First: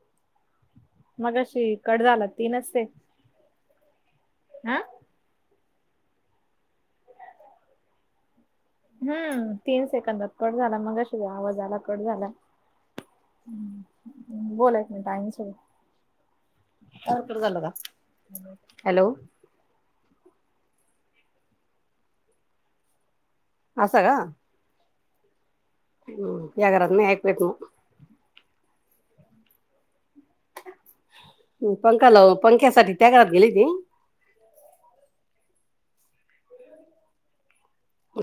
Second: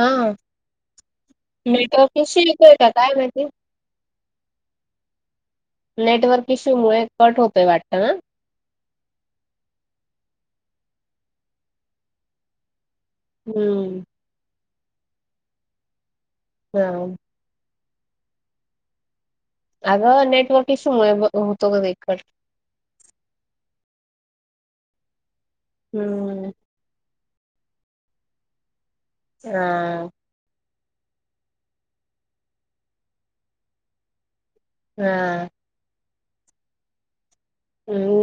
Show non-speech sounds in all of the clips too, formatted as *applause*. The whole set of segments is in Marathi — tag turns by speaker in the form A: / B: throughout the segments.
A: हा
B: मग अशी कड
A: नेटवर्क
B: झााला
A: इश्यू येतोय
B: तीनचते.
A: का काय माहिती
B: हा.
A: नेटवर्क इश्यू मुळे कट होतोय वाटत आ.
B: हम्म तीन सेकंदात कट झाला मग शिय आवाज आला कट झाला.
A: हम्म.
B: बोला एक मिनट आहेई सड *unintelligible*
A: हा.
B: हॅलो.
A: अगं नेटवर्क इशू मुळे होतं होतं कधी कट.
B: असा का.
A: हम्म
B: हम् ह्या घरात नाही ऐकू येत मग.
A: आ.
B: पंखा लाव पंख्यासाठी त्यागरात गेली ती.
A: हां.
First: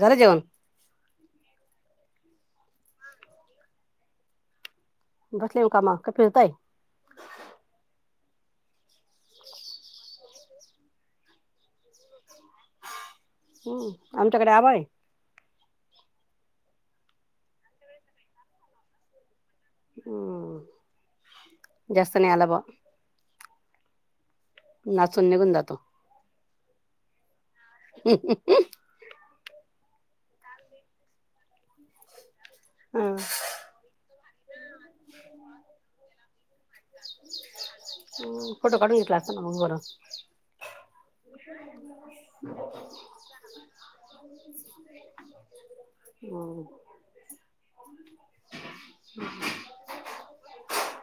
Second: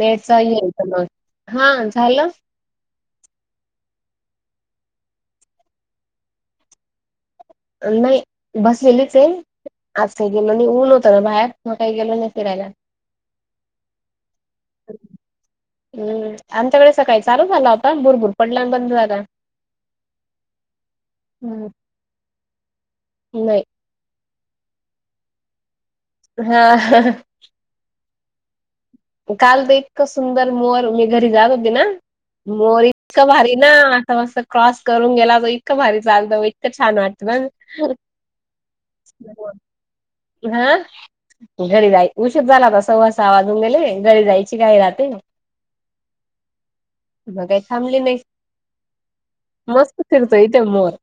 B: झालं जेवण
A: येल तर मग हा झालं.
B: बसले कामा का फिरताय.
A: नाही बसलेलीच आहे आज गेलो नाही ऊल होत ना बाहेर मग काही गेलो नाही फिरायला.
B: आमच्याकडे आवं आहे.
A: हम्म आमच्याकडे सकाळी चालु झाला होता भुरभुर पडल्यान बंद झाला हम्म
B: हम् जास्त नाही आलाभ
A: नाही
B: नाचून निघून जातो
A: हा.
B: ह *inaudible*
A: काल तर इतका सुंदर मोर मी घरी जात होती, ना मोर
B: हा
A: इतका भारी. ना आता मस्त क्रॉस करून गेला तरो इतकं भारी चालतं बाई. इतकं छान वाटत मग.
B: फोटो काढून घेतला असता ना मग बरं
A: हा घरी जाई उशीर झालाता सववासा आवाजून गेले. घरी जायची काही राहते मग काही थांबली नाही.
B: हम् *unintelligible*
A: मस्त सिरतोय तेे मोर.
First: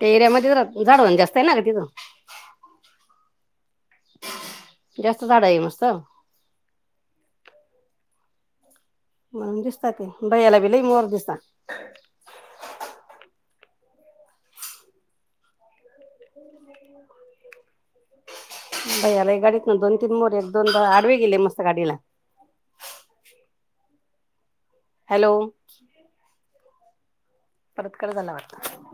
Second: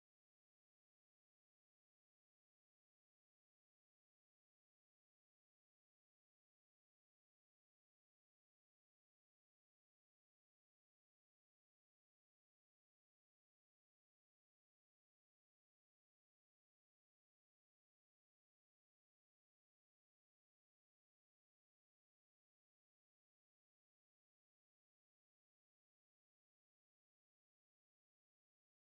B: तेऱ्या म झाड म्ह जास्त आहे ना का तिथं. जास्त झााडा आहे मस्त. म्हणून दिसत ते ब याला भि लई मर दिसत. भैला एक गाडीत ना दोन तीन मोर एक दोनदा आडवे गेले मस्त गाडीला. हॅलो. *inaudible* परत कत धन्यवाद.